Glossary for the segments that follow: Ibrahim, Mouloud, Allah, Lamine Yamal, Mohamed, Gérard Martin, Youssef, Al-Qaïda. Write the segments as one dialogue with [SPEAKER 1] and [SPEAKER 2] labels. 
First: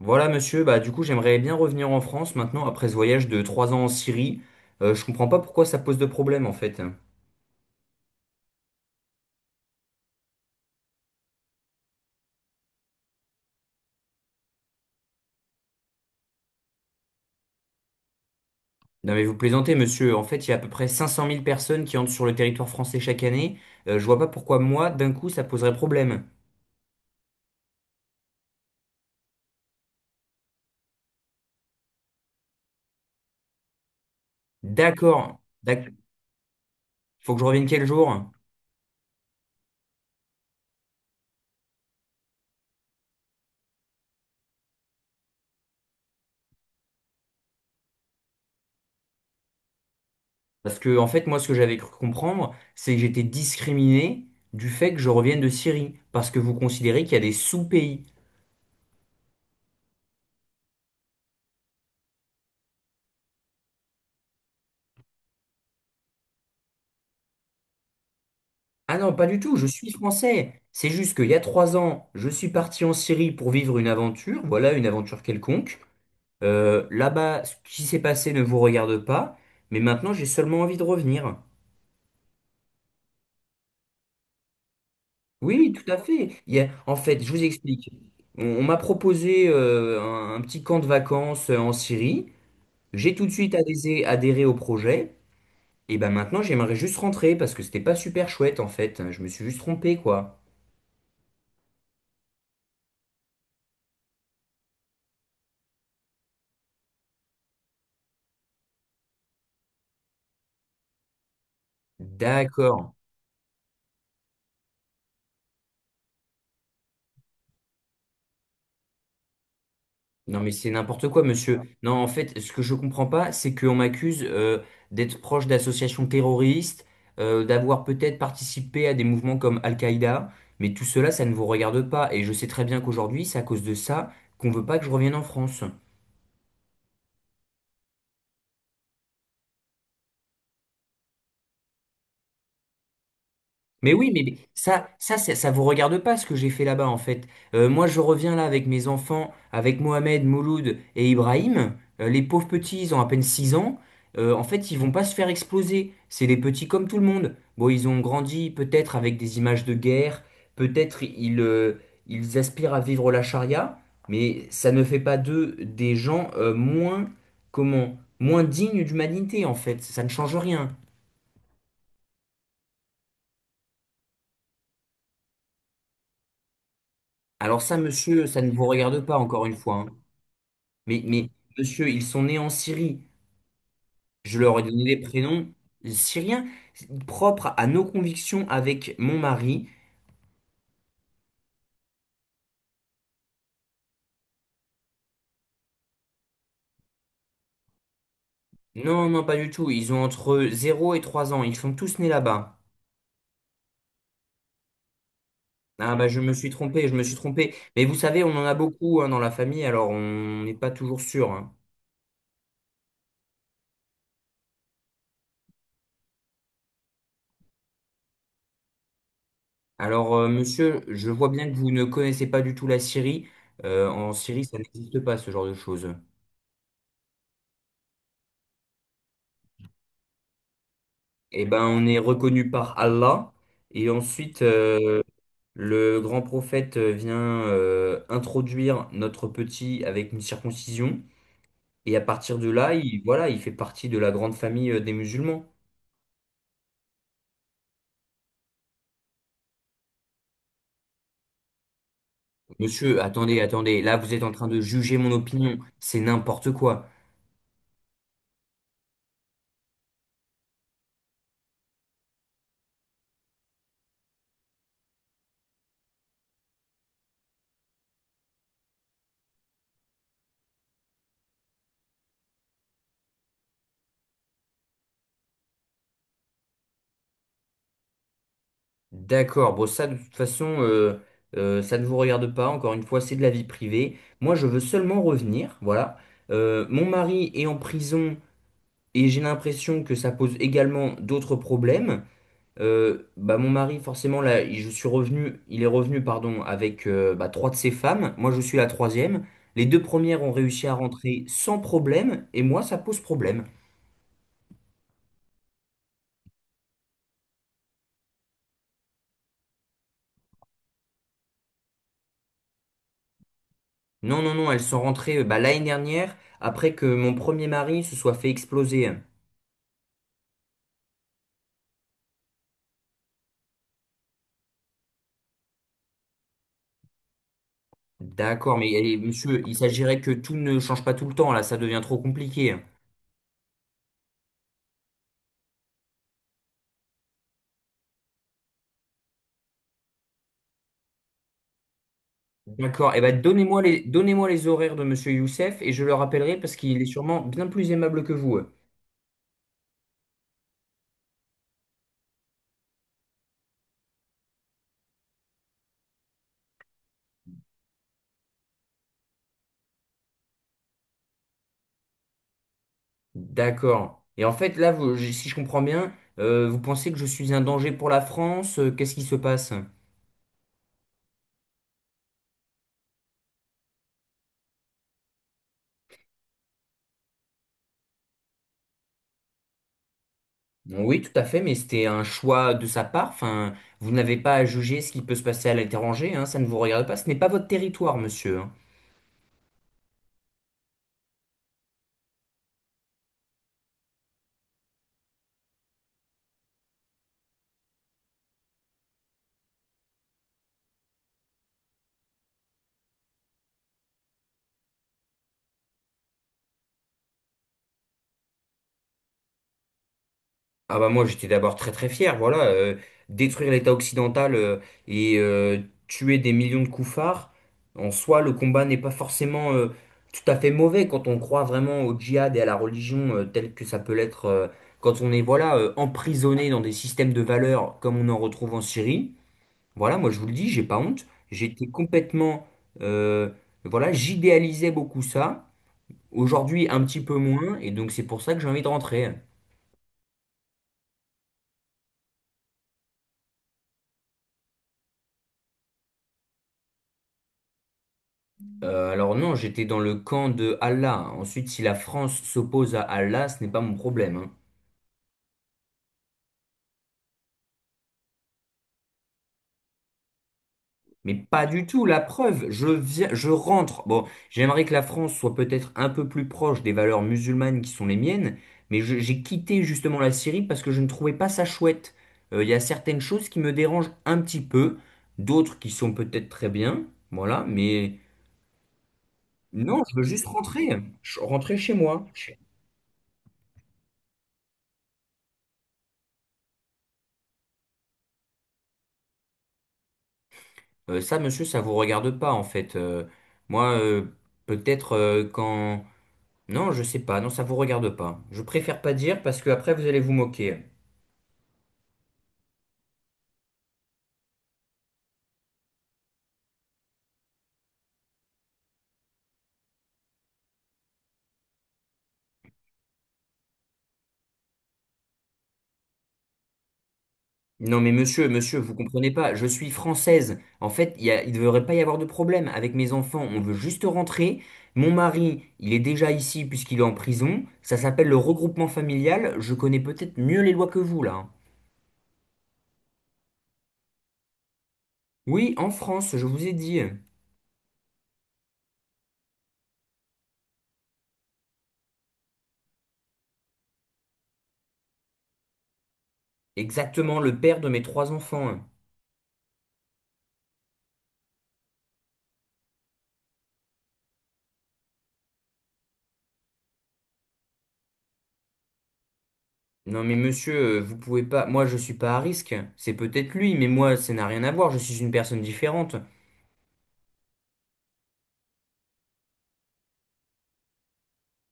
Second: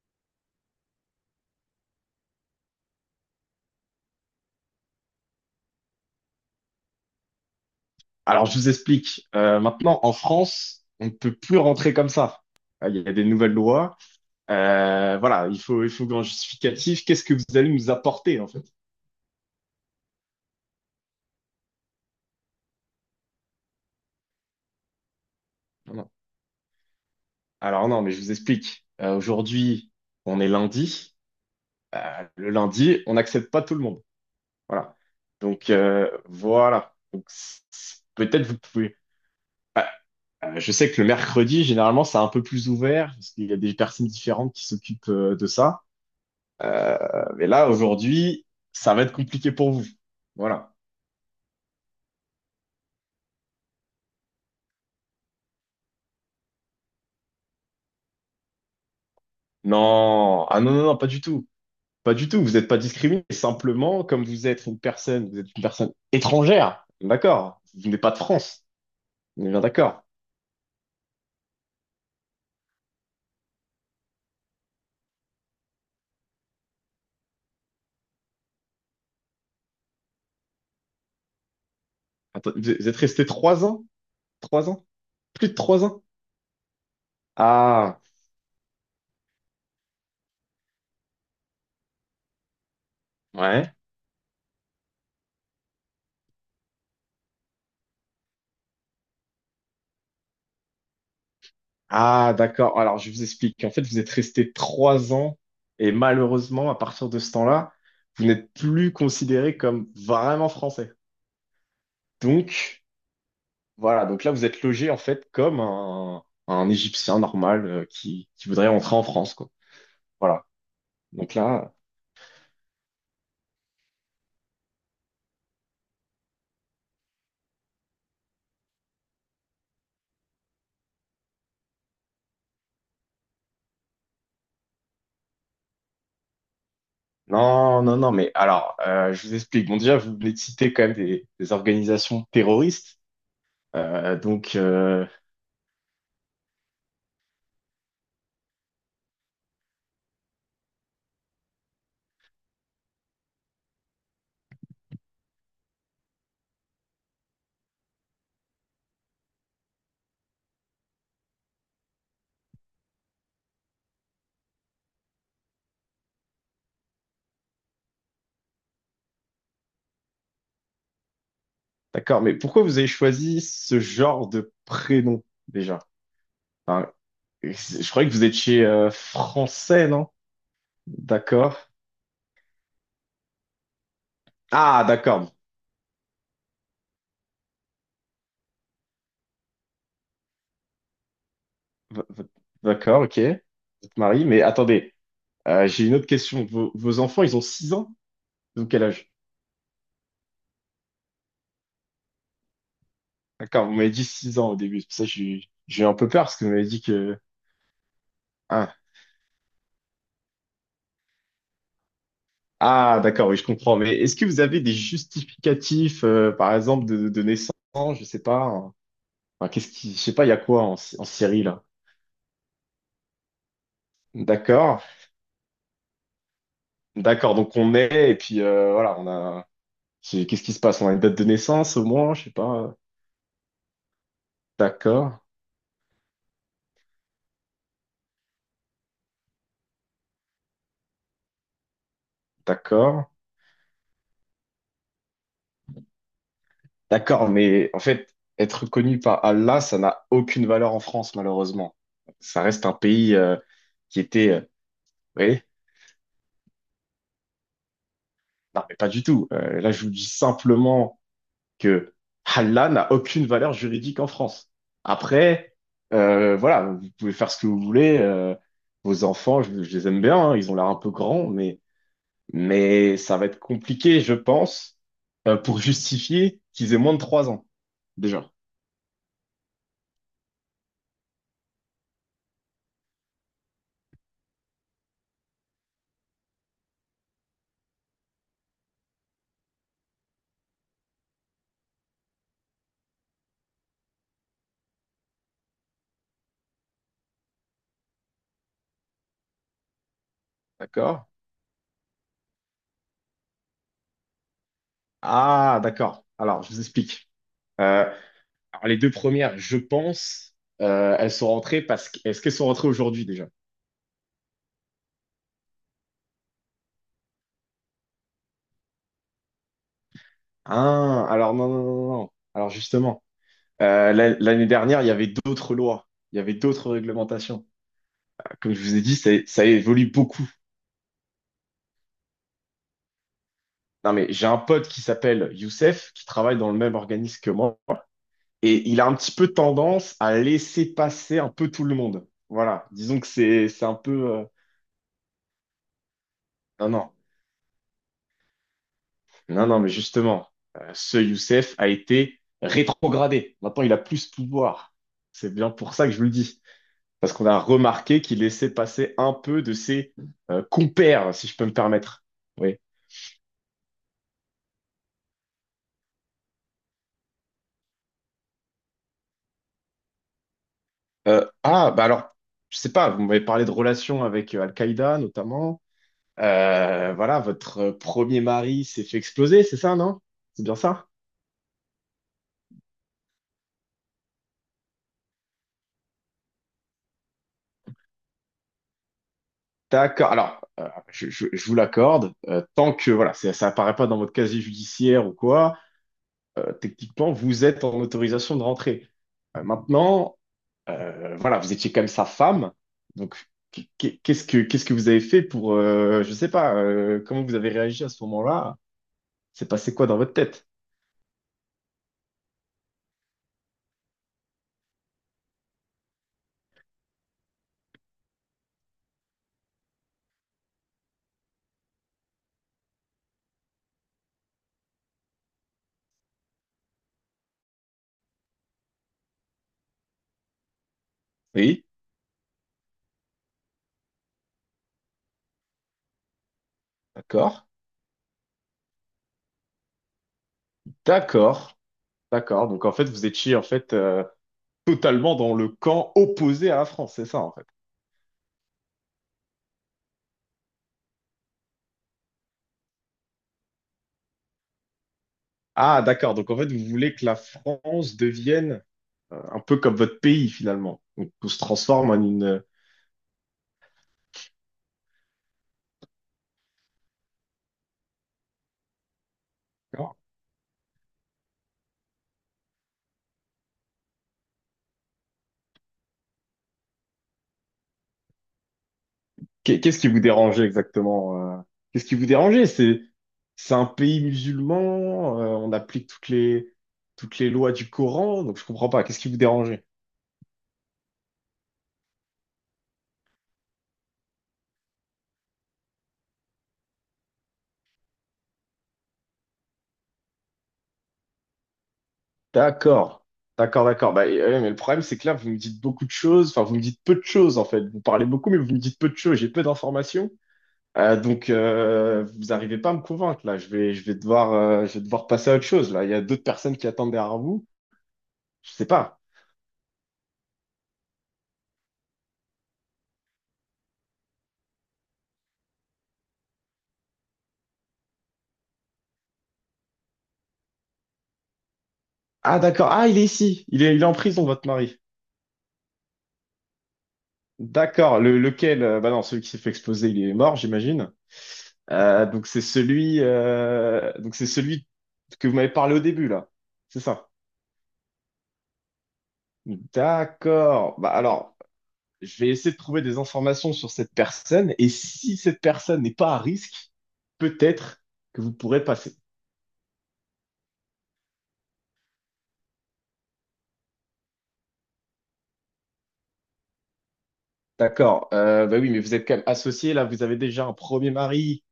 [SPEAKER 1] Voilà, monsieur. Bah, du coup, j'aimerais bien revenir en France maintenant après ce voyage de 3 ans en Syrie. Je comprends pas pourquoi ça pose de problème en fait.
[SPEAKER 2] Alors, je vous explique. Maintenant, en France, on ne peut plus rentrer comme ça. Il y a des nouvelles lois. Voilà, il faut un justificatif. Qu'est-ce que vous allez nous apporter, en fait?
[SPEAKER 1] Non, mais vous plaisantez, monsieur. En fait, il y a à peu près 500 000 personnes qui entrent sur le territoire français chaque année. Je vois pas pourquoi moi, d'un coup, ça poserait
[SPEAKER 2] Voilà.
[SPEAKER 1] problème.
[SPEAKER 2] Alors, non, mais je vous explique. Aujourd'hui, on est lundi. Le lundi, on n'accepte pas tout le monde. Voilà.
[SPEAKER 1] D'accord.
[SPEAKER 2] Donc, voilà. Donc,
[SPEAKER 1] Faut que je revienne quel jour?
[SPEAKER 2] peut-être vous pouvez. Ah, je sais que le mercredi, généralement, c'est un peu plus ouvert parce qu'il y a des personnes différentes qui s'occupent de ça. Mais là, aujourd'hui, ça va être compliqué pour vous. Voilà.
[SPEAKER 1] Parce que, en fait, moi, ce que j'avais cru comprendre, c'est que j'étais discriminé du fait que je revienne de Syrie. Parce que vous considérez qu'il y a des sous-pays.
[SPEAKER 2] Non, ah non, non, non, pas du tout. Pas du tout. Vous n'êtes pas discriminé. Simplement, comme vous êtes une personne, vous êtes une personne étrangère. D'accord. Vous n'êtes pas de France.
[SPEAKER 1] Ah non, pas du
[SPEAKER 2] On est
[SPEAKER 1] tout,
[SPEAKER 2] bien
[SPEAKER 1] je suis
[SPEAKER 2] d'accord.
[SPEAKER 1] français. C'est juste qu'il y a trois ans, je suis parti en Syrie pour vivre une aventure, voilà, une aventure quelconque. Là-bas, ce qui s'est passé ne vous regarde pas, mais maintenant j'ai seulement envie de revenir.
[SPEAKER 2] Attends, vous êtes resté 3 ans? 3 ans? Plus de
[SPEAKER 1] Oui, oui,
[SPEAKER 2] trois
[SPEAKER 1] tout à
[SPEAKER 2] ans?
[SPEAKER 1] fait. En fait, je vous explique.
[SPEAKER 2] Ah,
[SPEAKER 1] On m'a proposé un petit camp de vacances en Syrie. J'ai tout de suite
[SPEAKER 2] ouais.
[SPEAKER 1] adhéré au projet. Et ben maintenant, j'aimerais juste rentrer parce que c'était pas super chouette en fait. Je me suis juste trompé, quoi.
[SPEAKER 2] Ah, d'accord. Alors, je vous explique. En fait, vous êtes resté trois ans et malheureusement, à partir de ce temps-là, vous n'êtes plus considéré comme vraiment français. Donc,
[SPEAKER 1] D'accord.
[SPEAKER 2] voilà, donc là, vous êtes logé en fait comme un Égyptien normal qui voudrait rentrer en France, quoi.
[SPEAKER 1] Non
[SPEAKER 2] Voilà.
[SPEAKER 1] mais c'est n'importe quoi,
[SPEAKER 2] Donc
[SPEAKER 1] monsieur.
[SPEAKER 2] là,
[SPEAKER 1] Non, en fait, ce que je comprends pas, c'est qu'on m'accuse d'être proche d'associations terroristes, d'avoir peut-être participé à des mouvements comme Al-Qaïda, mais tout cela, ça ne vous regarde pas. Et je sais très bien qu'aujourd'hui, c'est à cause de ça qu'on veut pas que je revienne en France.
[SPEAKER 2] non, non, non, mais alors, je vous explique. Bon, déjà, vous venez de citer quand même des organisations terroristes.
[SPEAKER 1] Mais oui,
[SPEAKER 2] Euh,
[SPEAKER 1] mais
[SPEAKER 2] donc,
[SPEAKER 1] ça,
[SPEAKER 2] euh,
[SPEAKER 1] ça, ça, ça vous regarde pas ce que j'ai fait là-bas en fait. Moi, je reviens là avec mes enfants, avec Mohamed, Mouloud et Ibrahim. Les pauvres petits, ils ont à peine 6 ans. En fait, ils vont pas se faire exploser. C'est des petits comme tout le monde. Bon, ils ont grandi peut-être avec des images de guerre. Peut-être ils aspirent à vivre la charia, mais ça ne fait pas d'eux des gens moins dignes d'humanité en fait. Ça ne change rien.
[SPEAKER 2] d'accord, mais pourquoi vous avez choisi ce genre de prénom déjà? Enfin,
[SPEAKER 1] Alors ça,
[SPEAKER 2] je croyais que vous
[SPEAKER 1] monsieur, ça ne
[SPEAKER 2] étiez
[SPEAKER 1] vous regarde pas encore une fois,
[SPEAKER 2] français,
[SPEAKER 1] hein.
[SPEAKER 2] non?
[SPEAKER 1] Mais
[SPEAKER 2] D'accord.
[SPEAKER 1] monsieur, ils sont nés en Syrie. Je leur ai
[SPEAKER 2] Ah,
[SPEAKER 1] donné des
[SPEAKER 2] d'accord.
[SPEAKER 1] prénoms syriens, propres à nos convictions avec mon mari.
[SPEAKER 2] V- v- D'accord, ok. Vous êtes marié, mais attendez. J'ai une autre question. Vos, vos enfants, ils ont 6 ans? Donc quel
[SPEAKER 1] Non,
[SPEAKER 2] âge?
[SPEAKER 1] non, pas du tout. Ils ont entre 0 et 3 ans. Ils sont tous nés là-bas.
[SPEAKER 2] D'accord, vous m'avez dit 6 ans au début. C'est pour ça que j'ai eu
[SPEAKER 1] Ah
[SPEAKER 2] un peu
[SPEAKER 1] bah je
[SPEAKER 2] peur
[SPEAKER 1] me
[SPEAKER 2] parce que
[SPEAKER 1] suis
[SPEAKER 2] vous m'avez dit
[SPEAKER 1] trompé, je me suis
[SPEAKER 2] que...
[SPEAKER 1] trompé. Mais vous savez, on en a
[SPEAKER 2] Ah,
[SPEAKER 1] beaucoup hein, dans la famille, alors on n'est pas toujours sûr, hein.
[SPEAKER 2] ah d'accord, oui, je comprends. Mais est-ce que vous avez des justificatifs, par exemple, de naissance? Je sais pas, hein. Enfin, qu'est-ce qui... Je
[SPEAKER 1] Alors
[SPEAKER 2] sais pas,
[SPEAKER 1] euh,
[SPEAKER 2] il y a quoi en,
[SPEAKER 1] monsieur,
[SPEAKER 2] en
[SPEAKER 1] je vois
[SPEAKER 2] Syrie,
[SPEAKER 1] bien que
[SPEAKER 2] là?
[SPEAKER 1] vous ne connaissez pas du tout la Syrie. En Syrie, ça
[SPEAKER 2] D'accord,
[SPEAKER 1] n'existe pas ce genre de choses.
[SPEAKER 2] d'accord. Donc on est et puis voilà, on a... Qu'est-ce qui se passe? On a une date de
[SPEAKER 1] Eh ben,
[SPEAKER 2] naissance au
[SPEAKER 1] on est
[SPEAKER 2] moins, je sais
[SPEAKER 1] reconnu
[SPEAKER 2] pas.
[SPEAKER 1] par Allah. Et ensuite,
[SPEAKER 2] D'accord,
[SPEAKER 1] le grand prophète vient introduire notre petit avec une circoncision, et à partir de là, il,
[SPEAKER 2] d'accord.
[SPEAKER 1] voilà, il fait partie de la grande famille des musulmans.
[SPEAKER 2] D'accord, mais en fait, être reconnu par Allah, ça n'a aucune valeur en France, malheureusement. Ça reste un
[SPEAKER 1] Monsieur,
[SPEAKER 2] pays
[SPEAKER 1] attendez, attendez, là
[SPEAKER 2] qui
[SPEAKER 1] vous êtes en
[SPEAKER 2] était...
[SPEAKER 1] train
[SPEAKER 2] vous
[SPEAKER 1] de juger mon
[SPEAKER 2] voyez?
[SPEAKER 1] opinion, c'est n'importe quoi.
[SPEAKER 2] Non, mais pas du tout. Là, je vous dis simplement que Allah n'a aucune valeur juridique en France. Après, voilà, vous pouvez faire ce que vous voulez. Vos enfants, je les aime bien, hein, ils ont l'air un peu grands, mais ça va être compliqué, je pense, pour justifier qu'ils aient moins de 3 ans, déjà.
[SPEAKER 1] D'accord, bon ça de toute façon, ça ne vous regarde pas, encore une fois, c'est de la vie privée. Moi je veux seulement revenir, voilà. Mon mari est en prison et j'ai l'impression que ça pose également d'autres problèmes. Bah mon mari forcément là je suis revenu il est revenu pardon avec bah, trois de ses femmes. Moi je suis la troisième. Les deux premières ont réussi à
[SPEAKER 2] D'accord?
[SPEAKER 1] rentrer sans problème et moi ça pose problème.
[SPEAKER 2] Ah, d'accord. Alors, je vous explique. Euh, alors, les deux premières, je pense, elles sont rentrées parce que... Est-ce qu'elles sont rentrées aujourd'hui déjà?
[SPEAKER 1] Non, non, non, elles sont rentrées bah, l'année dernière après que mon premier mari se soit fait exploser.
[SPEAKER 2] Ah, alors non, non, non, non. Alors justement, l'année dernière, il y avait d'autres lois, il y avait d'autres réglementations. Comme
[SPEAKER 1] D'accord,
[SPEAKER 2] je
[SPEAKER 1] mais
[SPEAKER 2] vous ai dit,
[SPEAKER 1] eh,
[SPEAKER 2] ça,
[SPEAKER 1] monsieur,
[SPEAKER 2] ça
[SPEAKER 1] il
[SPEAKER 2] évolue
[SPEAKER 1] s'agirait que
[SPEAKER 2] beaucoup.
[SPEAKER 1] tout ne change pas tout le temps. Là ça devient trop compliqué.
[SPEAKER 2] Non, mais j'ai un pote qui s'appelle Youssef, qui travaille dans le même organisme que moi, et il a un petit peu tendance à laisser passer un peu tout le monde. Voilà,
[SPEAKER 1] D'accord,
[SPEAKER 2] disons
[SPEAKER 1] et
[SPEAKER 2] que
[SPEAKER 1] ben
[SPEAKER 2] c'est c'est un peu... euh,
[SPEAKER 1] donnez-moi les horaires de monsieur Youssef et je le rappellerai parce
[SPEAKER 2] Non,
[SPEAKER 1] qu'il est
[SPEAKER 2] non.
[SPEAKER 1] sûrement bien plus aimable que vous.
[SPEAKER 2] Non, non, mais justement, ce Youssef a été rétrogradé. Maintenant, il a plus de pouvoir. C'est bien pour ça que je vous le dis. Parce qu'on a remarqué qu'il laissait passer un peu de ses compères, si je peux me permettre. Oui.
[SPEAKER 1] D'accord. Et en fait, là, si je comprends bien, vous pensez que je suis un danger pour la France? Qu'est-ce qui se passe?
[SPEAKER 2] Bah alors, je sais pas, vous m'avez parlé de relations avec Al-Qaïda, notamment. Voilà, votre premier mari s'est fait exploser, c'est ça, non? C'est bien ça?
[SPEAKER 1] Oui, tout à fait, mais c'était un choix de sa part. Enfin, vous n'avez pas à juger ce qui peut se passer à l'étranger, hein, ça ne vous regarde pas. Ce n'est pas votre territoire, monsieur, hein.
[SPEAKER 2] D'accord. Alors, je vous l'accorde. Tant que, voilà, ça apparaît pas dans votre casier judiciaire ou quoi. Techniquement, vous êtes en autorisation de rentrer. Maintenant, voilà, vous étiez quand même sa femme. Donc, qu'est-ce que vous avez fait pour, je sais pas, comment vous avez réagi à ce moment-là? C'est passé quoi dans votre tête?
[SPEAKER 1] Ah bah moi j'étais d'abord très très fier, voilà, détruire l'État occidental et tuer des millions de koufars, en soi le combat n'est pas forcément tout à fait mauvais quand on croit vraiment au djihad et à la religion telle que ça peut l'être quand on est voilà emprisonné dans des systèmes de valeurs comme on en retrouve en Syrie. Voilà, moi je vous le dis, j'ai pas honte,
[SPEAKER 2] Oui,
[SPEAKER 1] j'étais complètement euh, voilà, j'idéalisais beaucoup ça, aujourd'hui un petit peu
[SPEAKER 2] d'accord,
[SPEAKER 1] moins et donc c'est pour ça que j'ai envie de rentrer.
[SPEAKER 2] d'accord, d'accord. Donc, en fait, vous étiez en fait totalement dans le camp opposé à la France, c'est ça, en fait.
[SPEAKER 1] Alors non, j'étais dans le camp de Allah. Ensuite, si la France s'oppose à Allah, ce n'est pas mon problème, hein.
[SPEAKER 2] Ah, d'accord. Donc, en fait, vous voulez que la France devienne un peu comme votre pays finalement. Donc,
[SPEAKER 1] Mais
[SPEAKER 2] on se
[SPEAKER 1] pas du tout,
[SPEAKER 2] transforme en
[SPEAKER 1] la
[SPEAKER 2] une.
[SPEAKER 1] preuve, je viens, je rentre. Bon, j'aimerais que la France soit peut-être un peu plus proche des valeurs musulmanes qui sont les miennes, mais j'ai quitté
[SPEAKER 2] Alors,
[SPEAKER 1] justement la Syrie parce que je ne trouvais pas ça chouette. Il y a certaines choses qui me dérangent un petit peu, d'autres qui sont peut-être très bien, voilà, mais
[SPEAKER 2] qu'est-ce
[SPEAKER 1] non,
[SPEAKER 2] qui
[SPEAKER 1] je
[SPEAKER 2] vous
[SPEAKER 1] veux juste
[SPEAKER 2] dérangeait
[SPEAKER 1] rentrer.
[SPEAKER 2] exactement?
[SPEAKER 1] Rentrer chez
[SPEAKER 2] Qu'est-ce qui
[SPEAKER 1] moi.
[SPEAKER 2] vous dérangeait? C'est un pays musulman. On applique toutes les lois du Coran. Donc je comprends pas. Qu'est-ce qui vous dérangeait?
[SPEAKER 1] Ça, monsieur, ça vous regarde pas en fait. Moi, peut-être quand... Non, je sais pas. Non, ça vous regarde pas. Je préfère pas dire parce que après vous allez vous moquer.
[SPEAKER 2] D'accord, d'accord, d'accord. Bah, ouais, mais le problème c'est que là vous me dites beaucoup de choses. Enfin vous me dites peu de choses en fait. Vous parlez beaucoup mais vous me dites peu de choses. J'ai peu d'informations. Donc vous n'arrivez pas à me convaincre là. Je vais devoir je vais devoir passer à autre chose là. Il y a d'autres personnes qui attendent derrière vous.
[SPEAKER 1] Non, mais monsieur,
[SPEAKER 2] Je
[SPEAKER 1] monsieur,
[SPEAKER 2] sais
[SPEAKER 1] vous
[SPEAKER 2] pas.
[SPEAKER 1] comprenez pas. Je suis française. En fait, il ne devrait pas y avoir de problème avec mes enfants. On veut juste rentrer. Mon mari, il est déjà ici puisqu'il est en prison. Ça s'appelle le regroupement familial. Je connais peut-être mieux les lois que vous là, hein.
[SPEAKER 2] Ah d'accord, ah il est ici, il est en prison votre mari.
[SPEAKER 1] Oui, en France, je vous ai dit.
[SPEAKER 2] D'accord, le, lequel, bah non, celui qui s'est fait exploser, il est mort, j'imagine. Donc c'est celui, donc c'est celui que vous m'avez parlé au début là, c'est ça.
[SPEAKER 1] Exactement, le père de mes trois enfants, hein.
[SPEAKER 2] D'accord. Bah alors, je vais essayer de trouver des informations sur cette personne et si cette personne n'est pas à risque, peut-être que vous pourrez passer.
[SPEAKER 1] Non mais monsieur, vous pouvez pas. Moi je suis pas à risque. C'est peut-être lui, mais moi ça n'a rien à voir. Je suis une personne différente.
[SPEAKER 2] D'accord. Bah oui, mais vous êtes quand même associé là, vous avez déjà un premier mari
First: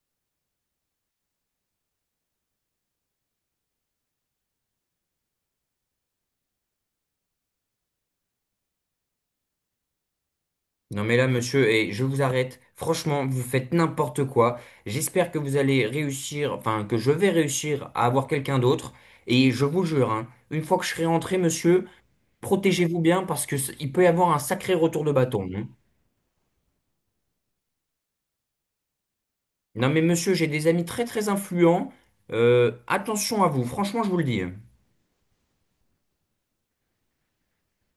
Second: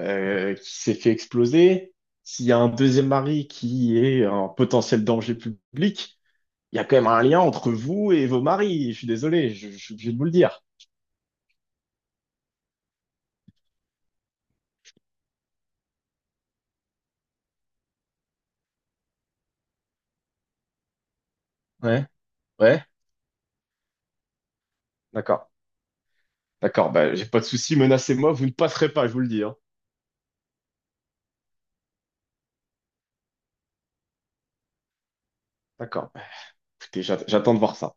[SPEAKER 2] qui s'est fait exploser, s'il y a un deuxième mari qui est un potentiel danger public, il y a quand même un lien entre vous et vos maris. Je suis désolé, je suis obligé de vous le dire.
[SPEAKER 1] Non mais là monsieur, et je vous arrête. Franchement, vous faites n'importe quoi. J'espère que vous allez réussir, enfin que je vais réussir à avoir quelqu'un d'autre. Et je vous jure, hein, une fois que je serai rentré, monsieur,
[SPEAKER 2] Ouais, ouais,
[SPEAKER 1] protégez-vous bien parce que il peut y avoir un sacré retour de
[SPEAKER 2] d'accord,
[SPEAKER 1] bâton, hein.
[SPEAKER 2] d'accord. Bah, j'ai pas de souci, menacez-moi, vous ne passerez pas, je vous le dis, hein.
[SPEAKER 1] Non mais monsieur, j'ai des amis très très influents. Attention à vous. Franchement, je vous le dis, hein.
[SPEAKER 2] D'accord. Bah, écoutez, j'attends de voir ça.